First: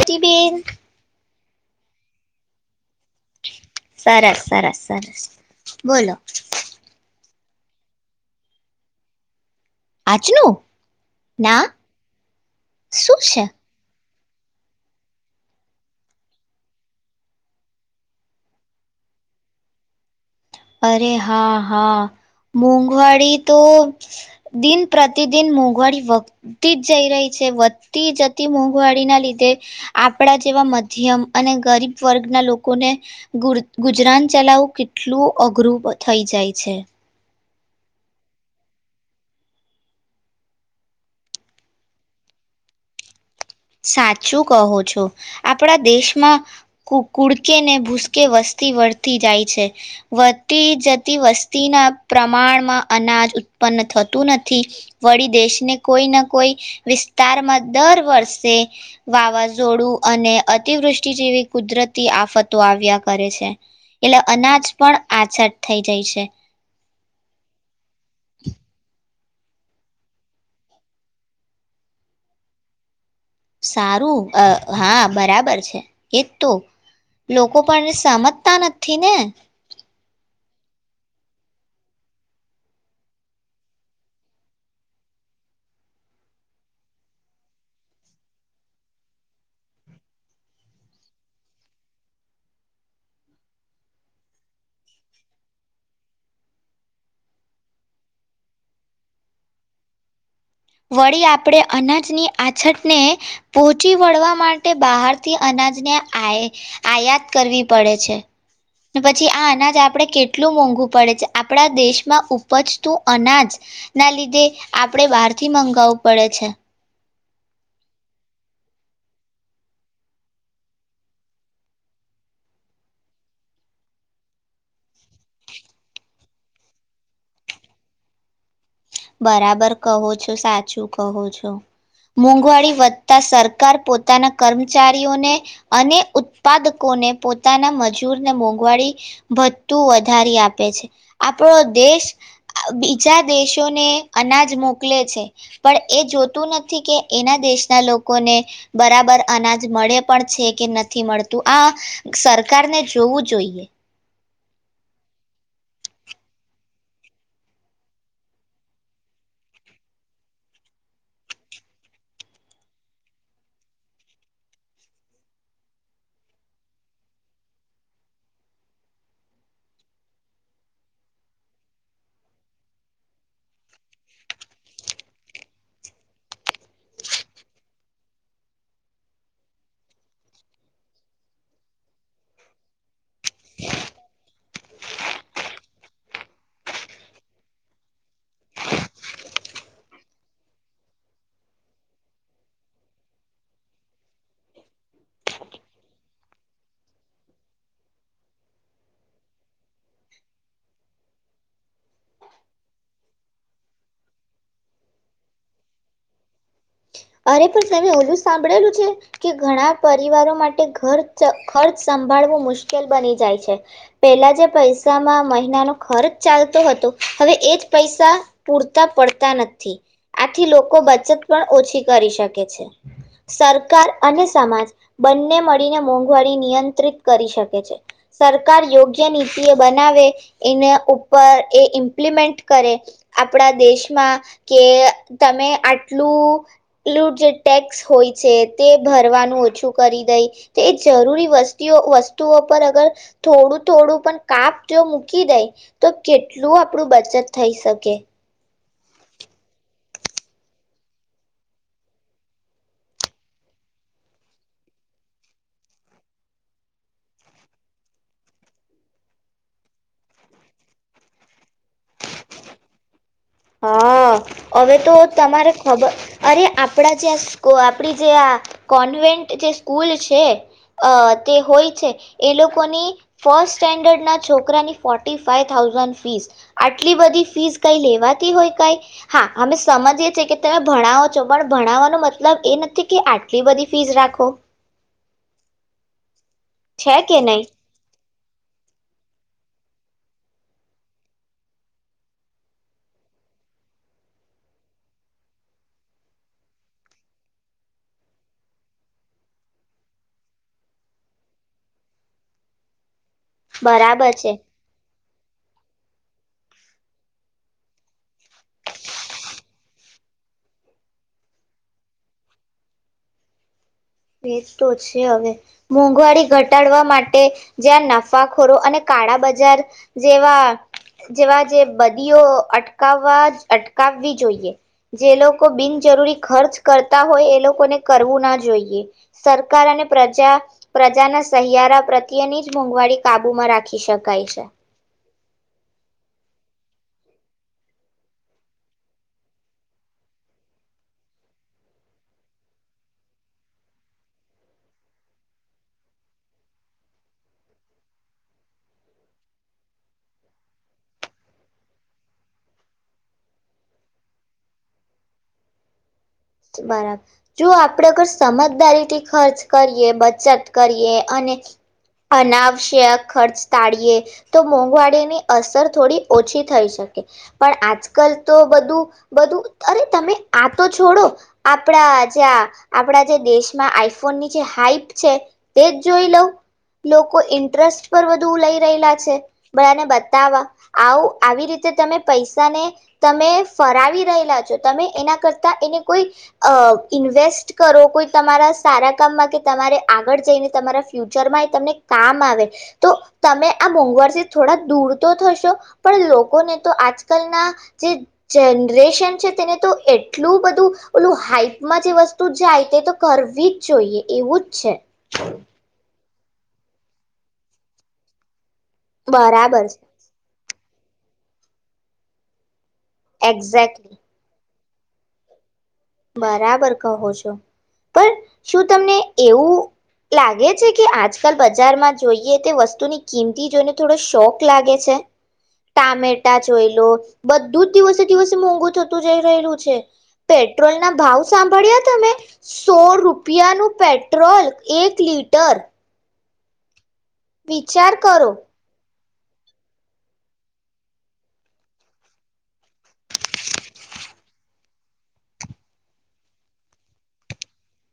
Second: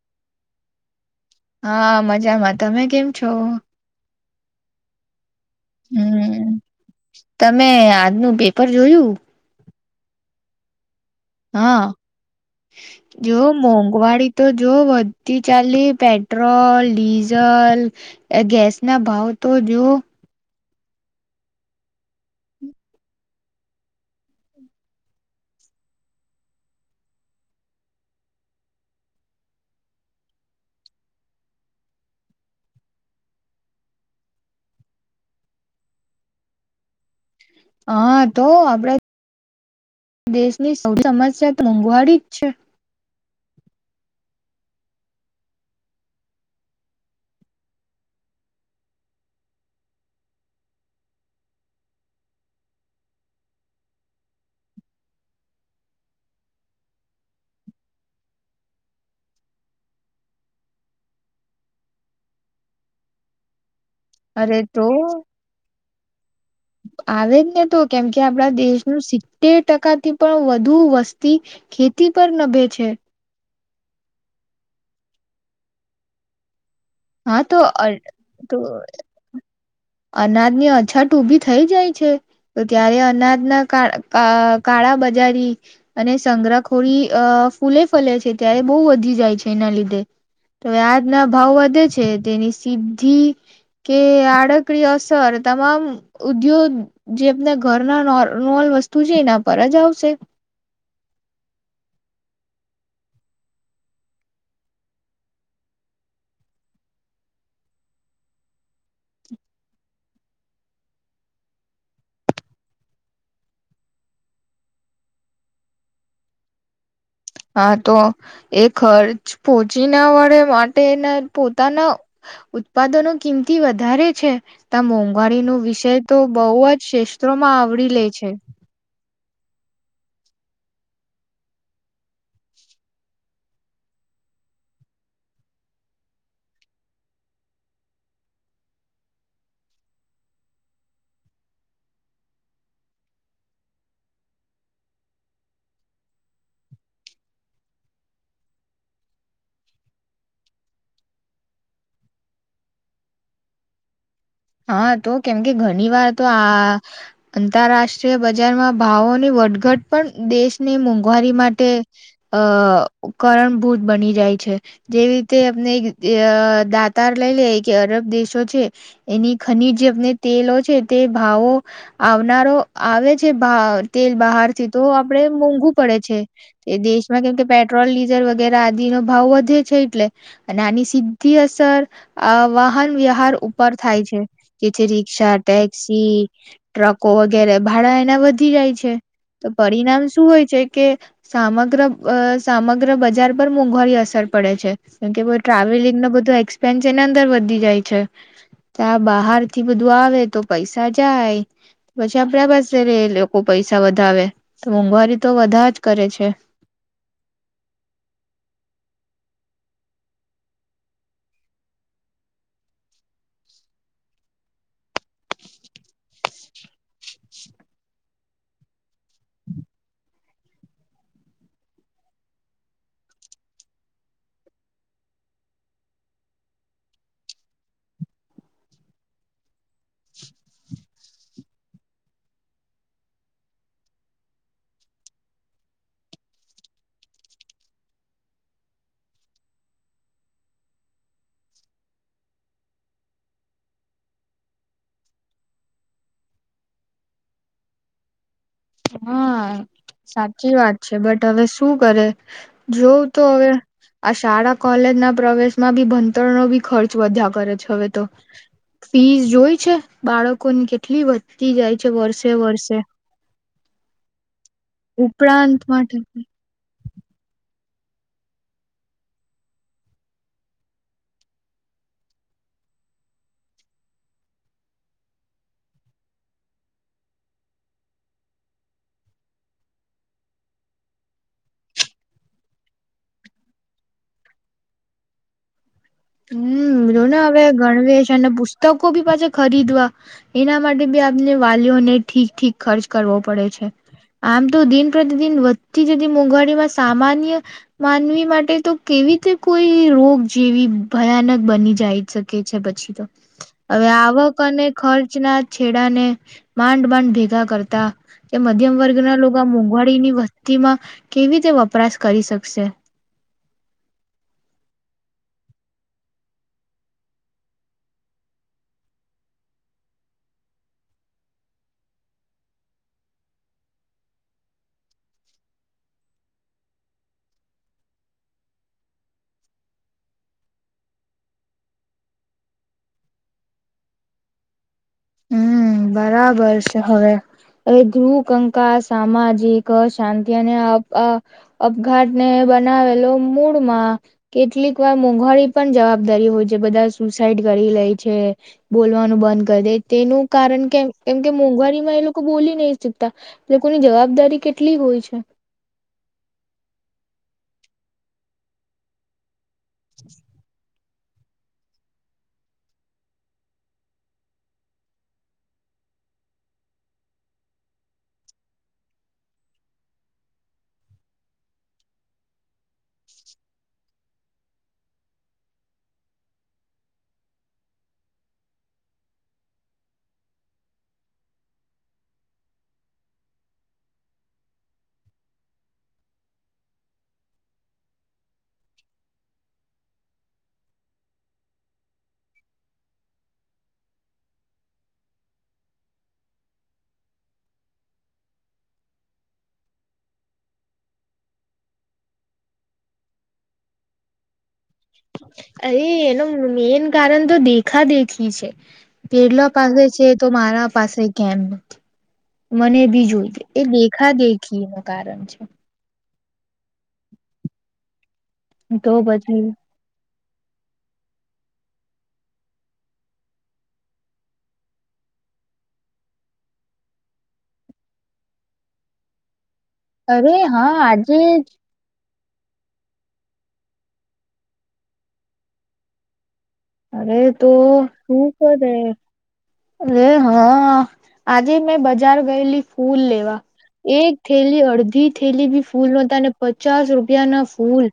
ટ બેન. હા મજામાં તમે કેમ છો? સરસ, સરસ, સરસ. બોલો? હમ તમે આજનું પેપર જોયું? આજનું? ના હા શું જો છે મોંઘવાડી તો જો વધતી ચાલી પેટ્રોલ, ડીઝલ, ગેસ ના ભાવ તો જો. અરે હા હા મોંઘવાડી તો દિન પ્રતિદિન મોંઘવારી વધતી જ જઈ રહી છે વધતી જતી મોંઘવાડી ના લીધે આપડા જેવા મધ્યમ અને ગરીબ વર્ગના લોકોને ગુજરાન ચલાવવું કેટલું અઘરું થઈ જાય છે. હા તો આપડા દેશની સૌ સમસ્યા મોંઘવારી જ છે. સાચું કહો છો આપણા દેશમાં કુ કુડકેને ભૂસકે વસ્તી વળતી જાય છે વધતી જતી વસ્તીના પ્રમાણમાં અનાજ ઉત્પન્ન થતું નથી વળી દેશને કોઈને કોઈ વિસ્તારમાં દર વર્ષ વાવાઝોડું અને અતિવૃષ્ટિ જેવી કુદરતી આફતો આવ્યા કરે છે. એટલે અરે અનાજ તો પણ આછળ થઈ જઈ છે. આવે જ ને તો કેમ કે આપડા દેશનું સી તેર ટકાથી પણ વધુ વસ્તી ખેતી પર નભે છે. સારું હા બરાબર છે એજ તો. હા તો લોકો અ પણ સમજતા નથી ને અનાજની અછત ઉભી થઈ જાય છે તો ત્યારે અનાજના કાળા અ કાળા બજારી અને સંગ્રહખોરી ફૂલે ફલે છે ત્યારે બો વધી જાય છે એના લીધે તો આજના ભાવ વધે છે. છે તેની સીધી કે આડકરી અસર તમામ ઉદ્યોગ જે આપના ઘરના [unintelligible] વસ્તુ છે એના પર જ આવશે. વળી આપણે અનાજની આછતને પહોંચી વળવા માટે બહારથી અનાજને આય આયાત કરવી પડે છે. પછી આના જ આપડે કેટલું મોંઘું પડે છે. આપણા દેશમાં ઉપજતું અનાજના લીધે આપણે બાર થી મંગાવવું પડે છે. હા તો એ ખર્ચ પહોચી ના વળે માટેના પોતાના ઉત્પાદનો કિંમતી વધારે છે ત્યા મોંઘવારીનો વિષય તો બહુ જ ક્ષસ્ત્રોમાં આવરી લે છે. બરાબર કહો છો. સાચું કહો છો. મોંઘવારી વધતા સરકાર પોતાના કર્મચારીઓને અને ઉત્પાદકોને પોતાના મજૂરને મોંઘવાડી વધતું વધારી આપે છે. આપણો દેશ બીજા દેશ ને અનાજ મોકલે છે પણ એ જોતું નથી કે એના દેશના લોકોને બરાબર અનાજ મળે પણ છે કે નથી મળતું આ સરકારને જોવું જોઈએ. હા તો કેમકે ઘણી વાર તો આ આંતરરાષ્ટ્રીય બજારમાં ભાવોની વટઘટ પણ દેશની મોંઘવારી માટે અ કરણભૂત બની જાય છે. જેવી રીતે અને દાતાર લઈ લે કે અરબ દેશો છે. એની ખનીજ જે આપને તેલો છે તે ભાવો આવનારો આવે છે તેલ બહાર થી તો આપણે મોંઘું પડે છે તે દેશમાં કેમ કે પેટ્રોલ ડીઝલ વગેરે આદિનો ભાવ વધે છે એટલે અને આની સીધી અસર આ વાહન વ્યવહાર ઉપર થાય છે. જે છે રિક્ષા ટેક્સી ટ્રકો વગેરે ભાડા એના વધી જાય છે તો પરિણામ શું હોય છે કે સમગ્ર સમગ્ર બજાર પર મોંઘવારી અસર પડે છે કેમકે ટ્રાવેલિંગ ન બધો એક્સપેન્સ એની અંદર વધી જાય છે. ત્યાં બહાર થી બધું આવે તો પૈસા જાય પછી આપડા પાસે લોકો પૈસા વધાવે તો મોંઘવારી તો બધા જ કરે છે. અરે પણ તમે ઓલું સાંભળેલું છે કે ઘણા પરિવારો માટે ઘર ખર્ચ સંભાળવો મુશ્કેલ બની જાય છે. પેલા જે પૈસામાં મહિનાનો ખર્ચ ચાલતો હતો હવે એ જ પૈસા પૂરતા પડતા નથી આથી લોકો બચત પણ ઓછી કરી શકે છે. સરકાર અને સમાજ બંને મળીને મોંઘવારી નિયંત્રિત કરી શકે છે. સરકાર યોગ્ય નીતિ એ બનાવે એને ઉપર એ ઇમ્પ્લિમેન્ટ કરે આપણા દેશમાં કે તમે આટલું જે ટેક્સ હોય છે તે ભરવાનું ઓછું કરી દે તો એ જરૂરી વસતીઓ વસ્તુઓ પર અગર થોડું થોડું પણ કાપ જો મૂકી દે તો કેટલું આપણું બચત થઈ શકે. હા સાચી વાત છે બટ હવે શું કરે જોવ તો હવે આ શાળા કોલેજ ના પ્રવેશમાં બી ભણતર ન બી ખર્ચ વધ્યા કરે છે હવે તો ફીસ જોઈ છે બાળકોની કેટલી વધતી જાય છે વર્ષે વર્ષે. હા. હવે તો તમારે ઉપરાંત ખબર માટે અરે આપણા જ્યાં સ્કો આપણી જે આ કોન્વેન્ટ જે સ્કૂલ છે અ તે હોય છે એ લોકોની ફર્સ્ટ સ્ટેન્ડર્ડના છોકરાની ફોર્ટી ફાાઈવ થાઉઝન્ડ ફીસ આટલી બધી ફીઝ કંઈ લેવા તી હોય ક હા અમે સમજીએ છએ કે તમે ભણાવો છો પણ ભણાવવાનો મતલબ એ નથી કે આટલી બધી ફીસ રાખો. હમ, છે જો કે ને હવે નહી ગણવેશ અને પુસ્તકો બી પાછા ખરીદવા એના માટે બી આપને વાલીઓને ઠીક, ઠીક ખર્ચ કરવો પડે છે, આમ તો દિન પ્રતિદિન વધતી જતી મોંઘવારીમાં સામાન્ય માનવી માટે તો કેવી રીતે કોઈ રોગ જેવી ભયાનક બની જાય શકે છે પછી તો હવે બરાબર છે આવક અને ખર્ચ ના છેડાને માંડમાંડ ભેગા કરતા કે મધ્યમ વર્ગના લોકો આ મોંઘવારીની વસ્તીમાં કેવી રીતે વપરાશ કરી શકશે એ તો છે, હવે મોંઘવારી ઘટાડવા માટે જ્યાં નફાખોરો અને કાળા બજાર જેવા, જેવા જે બદીઓ અટકાવવા, અટકાવવી જોઈએ જે લોકો બિનજરૂરી ખર્ચ કરતા હોય, એ લોકોને કરવું ના જોઈએ સરકાર અને પ્રજા, પ્રજાના સહિયારા પ્રત્યેની જ મોંઘવારી કાબુમાં રાખી શકાય છે હમ બરાબર છે હવે, એટલું કંકાસ સામાજિક શાંતિ અને અપ, અપ અપઘાતને બનાવેલો મૂળમાં કેટલીક વાર મોંઘવારી પણ જવાબદારી હોય છે, બધા સુસાઈડ કરી લે છે, બોલવાનું બંધ કરે તેનું કારણ કે કેમકે મોંઘવારીમાં એ લોકો બોલી ની શકતા લોકોની જવાબદારી કેટલી હોય છે બરાબર, જો આપડે અગર સમજદારીથી ખર્ચ કરીએ, બચત કરીએ અને અનાવશ્યક ખર્ચ ટાળીએ તો મોંઘવારીની અસર થોડી ઓછી થઈ શકે પણ આજકાલ તો બધું, બધું, અરે, તમે આ તો છોડો આપણા જ્યાં આપણા જે દેશમાં આઈફોન ની જે હાઈપ છે તે જ જોઈ લો, લોકો ઇન્ટરેસ્ટ પર વધુ લઈ રહેલા છે, બધાને બતાવા આવ આવી રીતે તમે પૈસાને તમે ફરાવી રહેલા છો, તમે એના કરતા એને કોઈ આ ઇન્વેસ્ટ કરો, કોઈ તમારા સારા કામમાં કે તમારે આગળ જઈને તમારા ફ્યુચરમાં તમને કામ આવે, તો તમે આ મોંઘવારથી થોડા દૂર તો થશો પણ, લોકોને તો આજકાલના જે જનરેશન છે, તેને તો એટલું બધું ઓલું હાઈપમાં જે વસ્તુ જાય તે તો કરવી જ જોઈએ એવું જ છે અરે એ લોકો મેઈન કારણ તો દેખા દેખી છે પેલો પાગલ છે, તો મારા પાસે કેમ મને બી જોય, એ એક્ઝેક્ટલી દેખા દેખી ખી નું કારણ છે બરાબર કહો છો, પણ શું, તો તમને પછી એવું લાગે છે, કે આજકાલ બજારમાં જોઈએ તે વસ્તુની કિંમતી જોઈને થોડો શોક લાગે છે, ટામેટા જોઈ લો બધું જ દિવસે દિવસે મોંઘુ થતું જઈ રહેલું છે, અરે પે એ હા ના આજે ભાવ જ સાંભળ્યા તા મે સો રૂપિયાનું પેટ્રોલ એક લીટર અરે તો વિચાર શું કરો કરે અરે હા આજે મેં બજાર ગયેલી, ફૂલ લેવા, એક થેલી, અડધી થેલી બી ફૂલ નતા અને પચાસ રૂપિયા ના ફૂલ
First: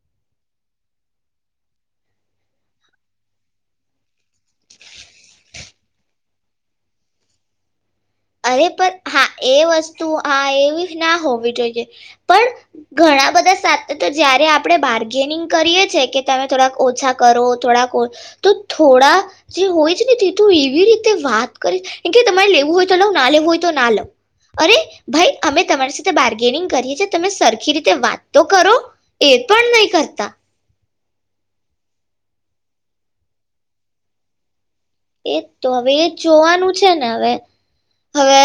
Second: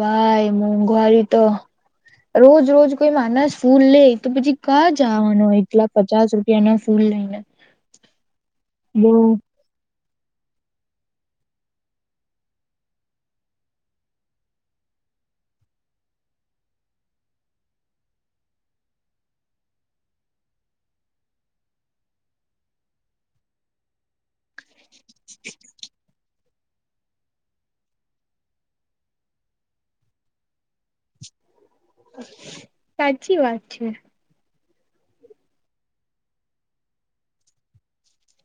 ભાઈ, મોંઘવારી તો રોજ રોજ કોઈ માનસ ફૂલ લે તો પછી કા જવાનો હોય એટલા પચાસ રૂપિયા ના ફૂલ લઈને અરે પણ, હા બો એ વસ્ તુ આ એવી ના હોવી જોઈએ પણ ઘણા બધા સાથે તો જયારે આપણે બાર્ગેનિંગ કરીએ છે, કે તમે થોડાક ઓછા કરો, થોડાક તો થોડા જે હોય છે ને તે તું એવી રીતે વાત કરે કે તમારે લેવું હોય તો લો ના લેવી હોય તો ના લો અરે, ભાઈ અમે તમારી સાથે બાર કેરિંગ કરીયે છે, તમે સરખી રીતે વાત તો કરો, એ પણ નહી કરતા સાચી વાત છે એ તો હવે એ જોવાનું છે, ને હવે હવે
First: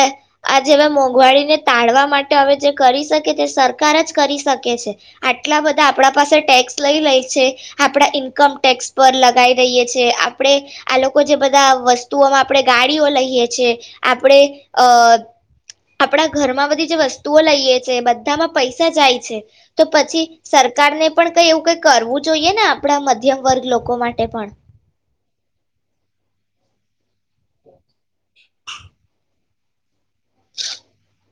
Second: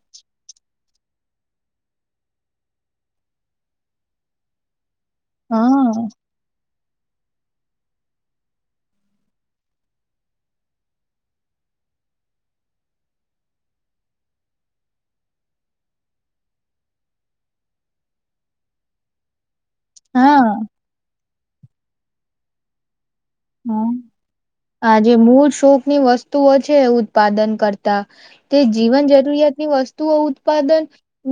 આ જેવા મોંઘવારીને તાળવા માટે હવે જે કરી શકે તે સરકાર જ કરી શકે છે આટલા બધા હા આપણા પાસે ટેક્સ લઈ લે છે, આપણા ઈન્કમ ટેક્સ પર લગાવ રહીએ છે, આપણે આ લોકો લોકો જે બધા વસ્તુઓમાં આપણેે ગાડીઓ લઈએ છે, આપણે અ આપણા ઘરમાં બધી જે વસ્તુઓ લઈએ છે, બધામાં પૈસા જાય છે તો પછી હા સરકારને પણ કંઈ એવું કંઈ કરવું જોઈએ ને આપણા મધ મધ્યમ વર્ગ હા લોકો માટે પણ ની વસ્તુઓ છે ઉત્પાદન કરતા તે જીવન જરૂરિયાત ની વસ્તુઓ ઉત્પાદન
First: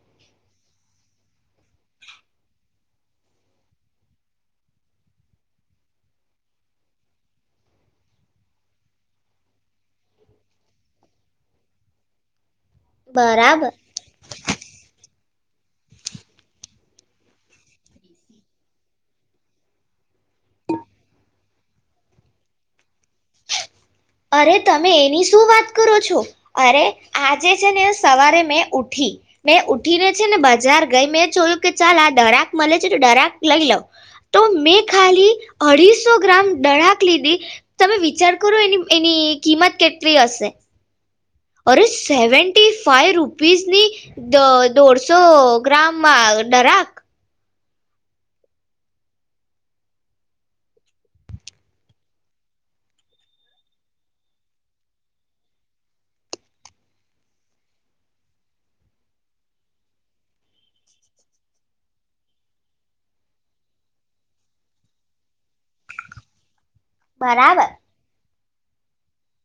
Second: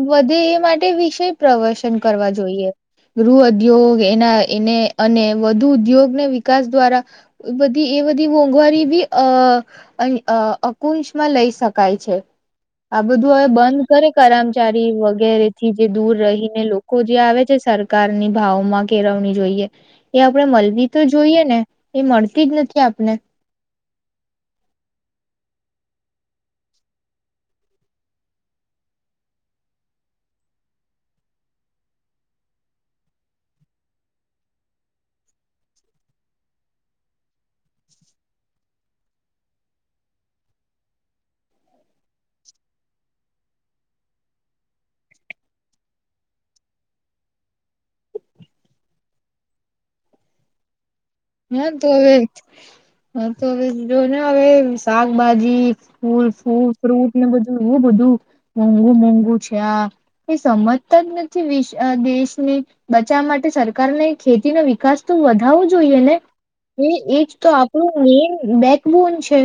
વધે એ માટે વિષય પ્રવશન કરવા જોઈએ ગૃહ ઉદ્યોગ એના એને અને વધુ ઉદ્યોગને વિકાસ દ્વારા બધી એ બધી મોંઘવારી બી અ અકુંશમાં લઈ શકાય છે આ બધું હવે બરાબર બંધ કરે કરમચારી વગેરે વગેરેથી જે દૂર રહીને લોકો જે આવે છે, સરકારની ભાવ માં કેળવણી જોઈએ એ આપણેે મળવી તો જોઈએ ને એ મળતી જ નથી આપને અરે તમે એની શું વાત કરો છો, અરે આજે છે ને સવારે મેં ઉઠી, મેં ઉઠીને છે ને બજાર ગઈ મેં ચલ્યું કે ચાલ આ દરાક મળે છે તો દરાક લઈ લઉ તો મેં ખાલી અઢીસો ગ્રામ દરાક લીધી તમે વિચાર કરો એની એની કિંમત કેટલી હશે? અરે સેવન્ટી ફાઈવ રૂપીઝની દોઢસો ગ્રામમાં દરાક હા, તો, હવે, હા, તો, હવે જો ને હવે શાકભાજી ફૂલ ફૂલ, ફ્રૂટ ને બધું એવું બધું મોંઘું મોંઘું છે, આ એ સમજતા જ નથી વિ દેશને બચાવવા માટે સરકારને ખેતી ન વિકાસ તો વધાવવો જોઈએ ને એ એજ તો બરાબર આપણું મેઈન બેકબોન છે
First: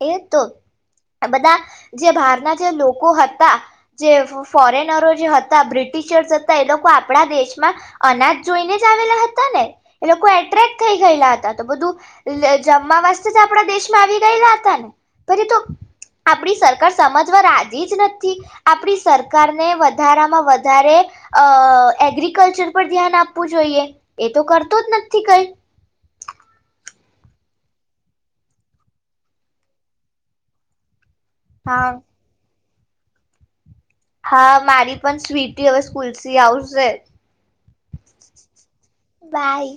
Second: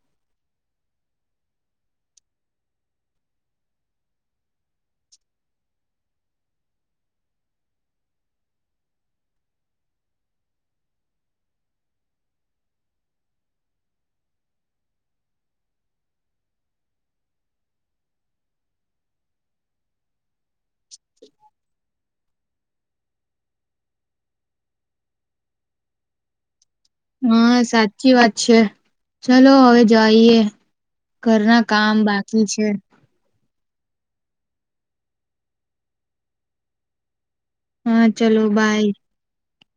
એ, તો, બધા જે બહારના જે લોકો હતા જે ફોરેનરો જે હતા બ્રિટિશર્સ હતા એ લોકો આપણા દેશમાં અનાજ જોઈને જ આવેલા હતા ને એ લોકો એટ્રેક્ટ થઈ ગયેલા હતા તો બધું જમવા વાસ્તે જ આપણા દેશમાં આવી ગયેલા હતા આપણી સરકાર સમજવા રાજી જ નથી, આપણી સરકારને વધારામાં વધા વધારે અ એગ્રિકલ્ચર પર ધ્યાન આપવું જોઈએ, એ તો કરતો જ નથી કઈ હા સાચી વાત છે, ચલો હવે જઈએ ઘરના હા કામ બાકી છે હા, મારી પણ સ્વીટી હવે સ્કૂલ થી આવશે હા, ચલો બાય બાય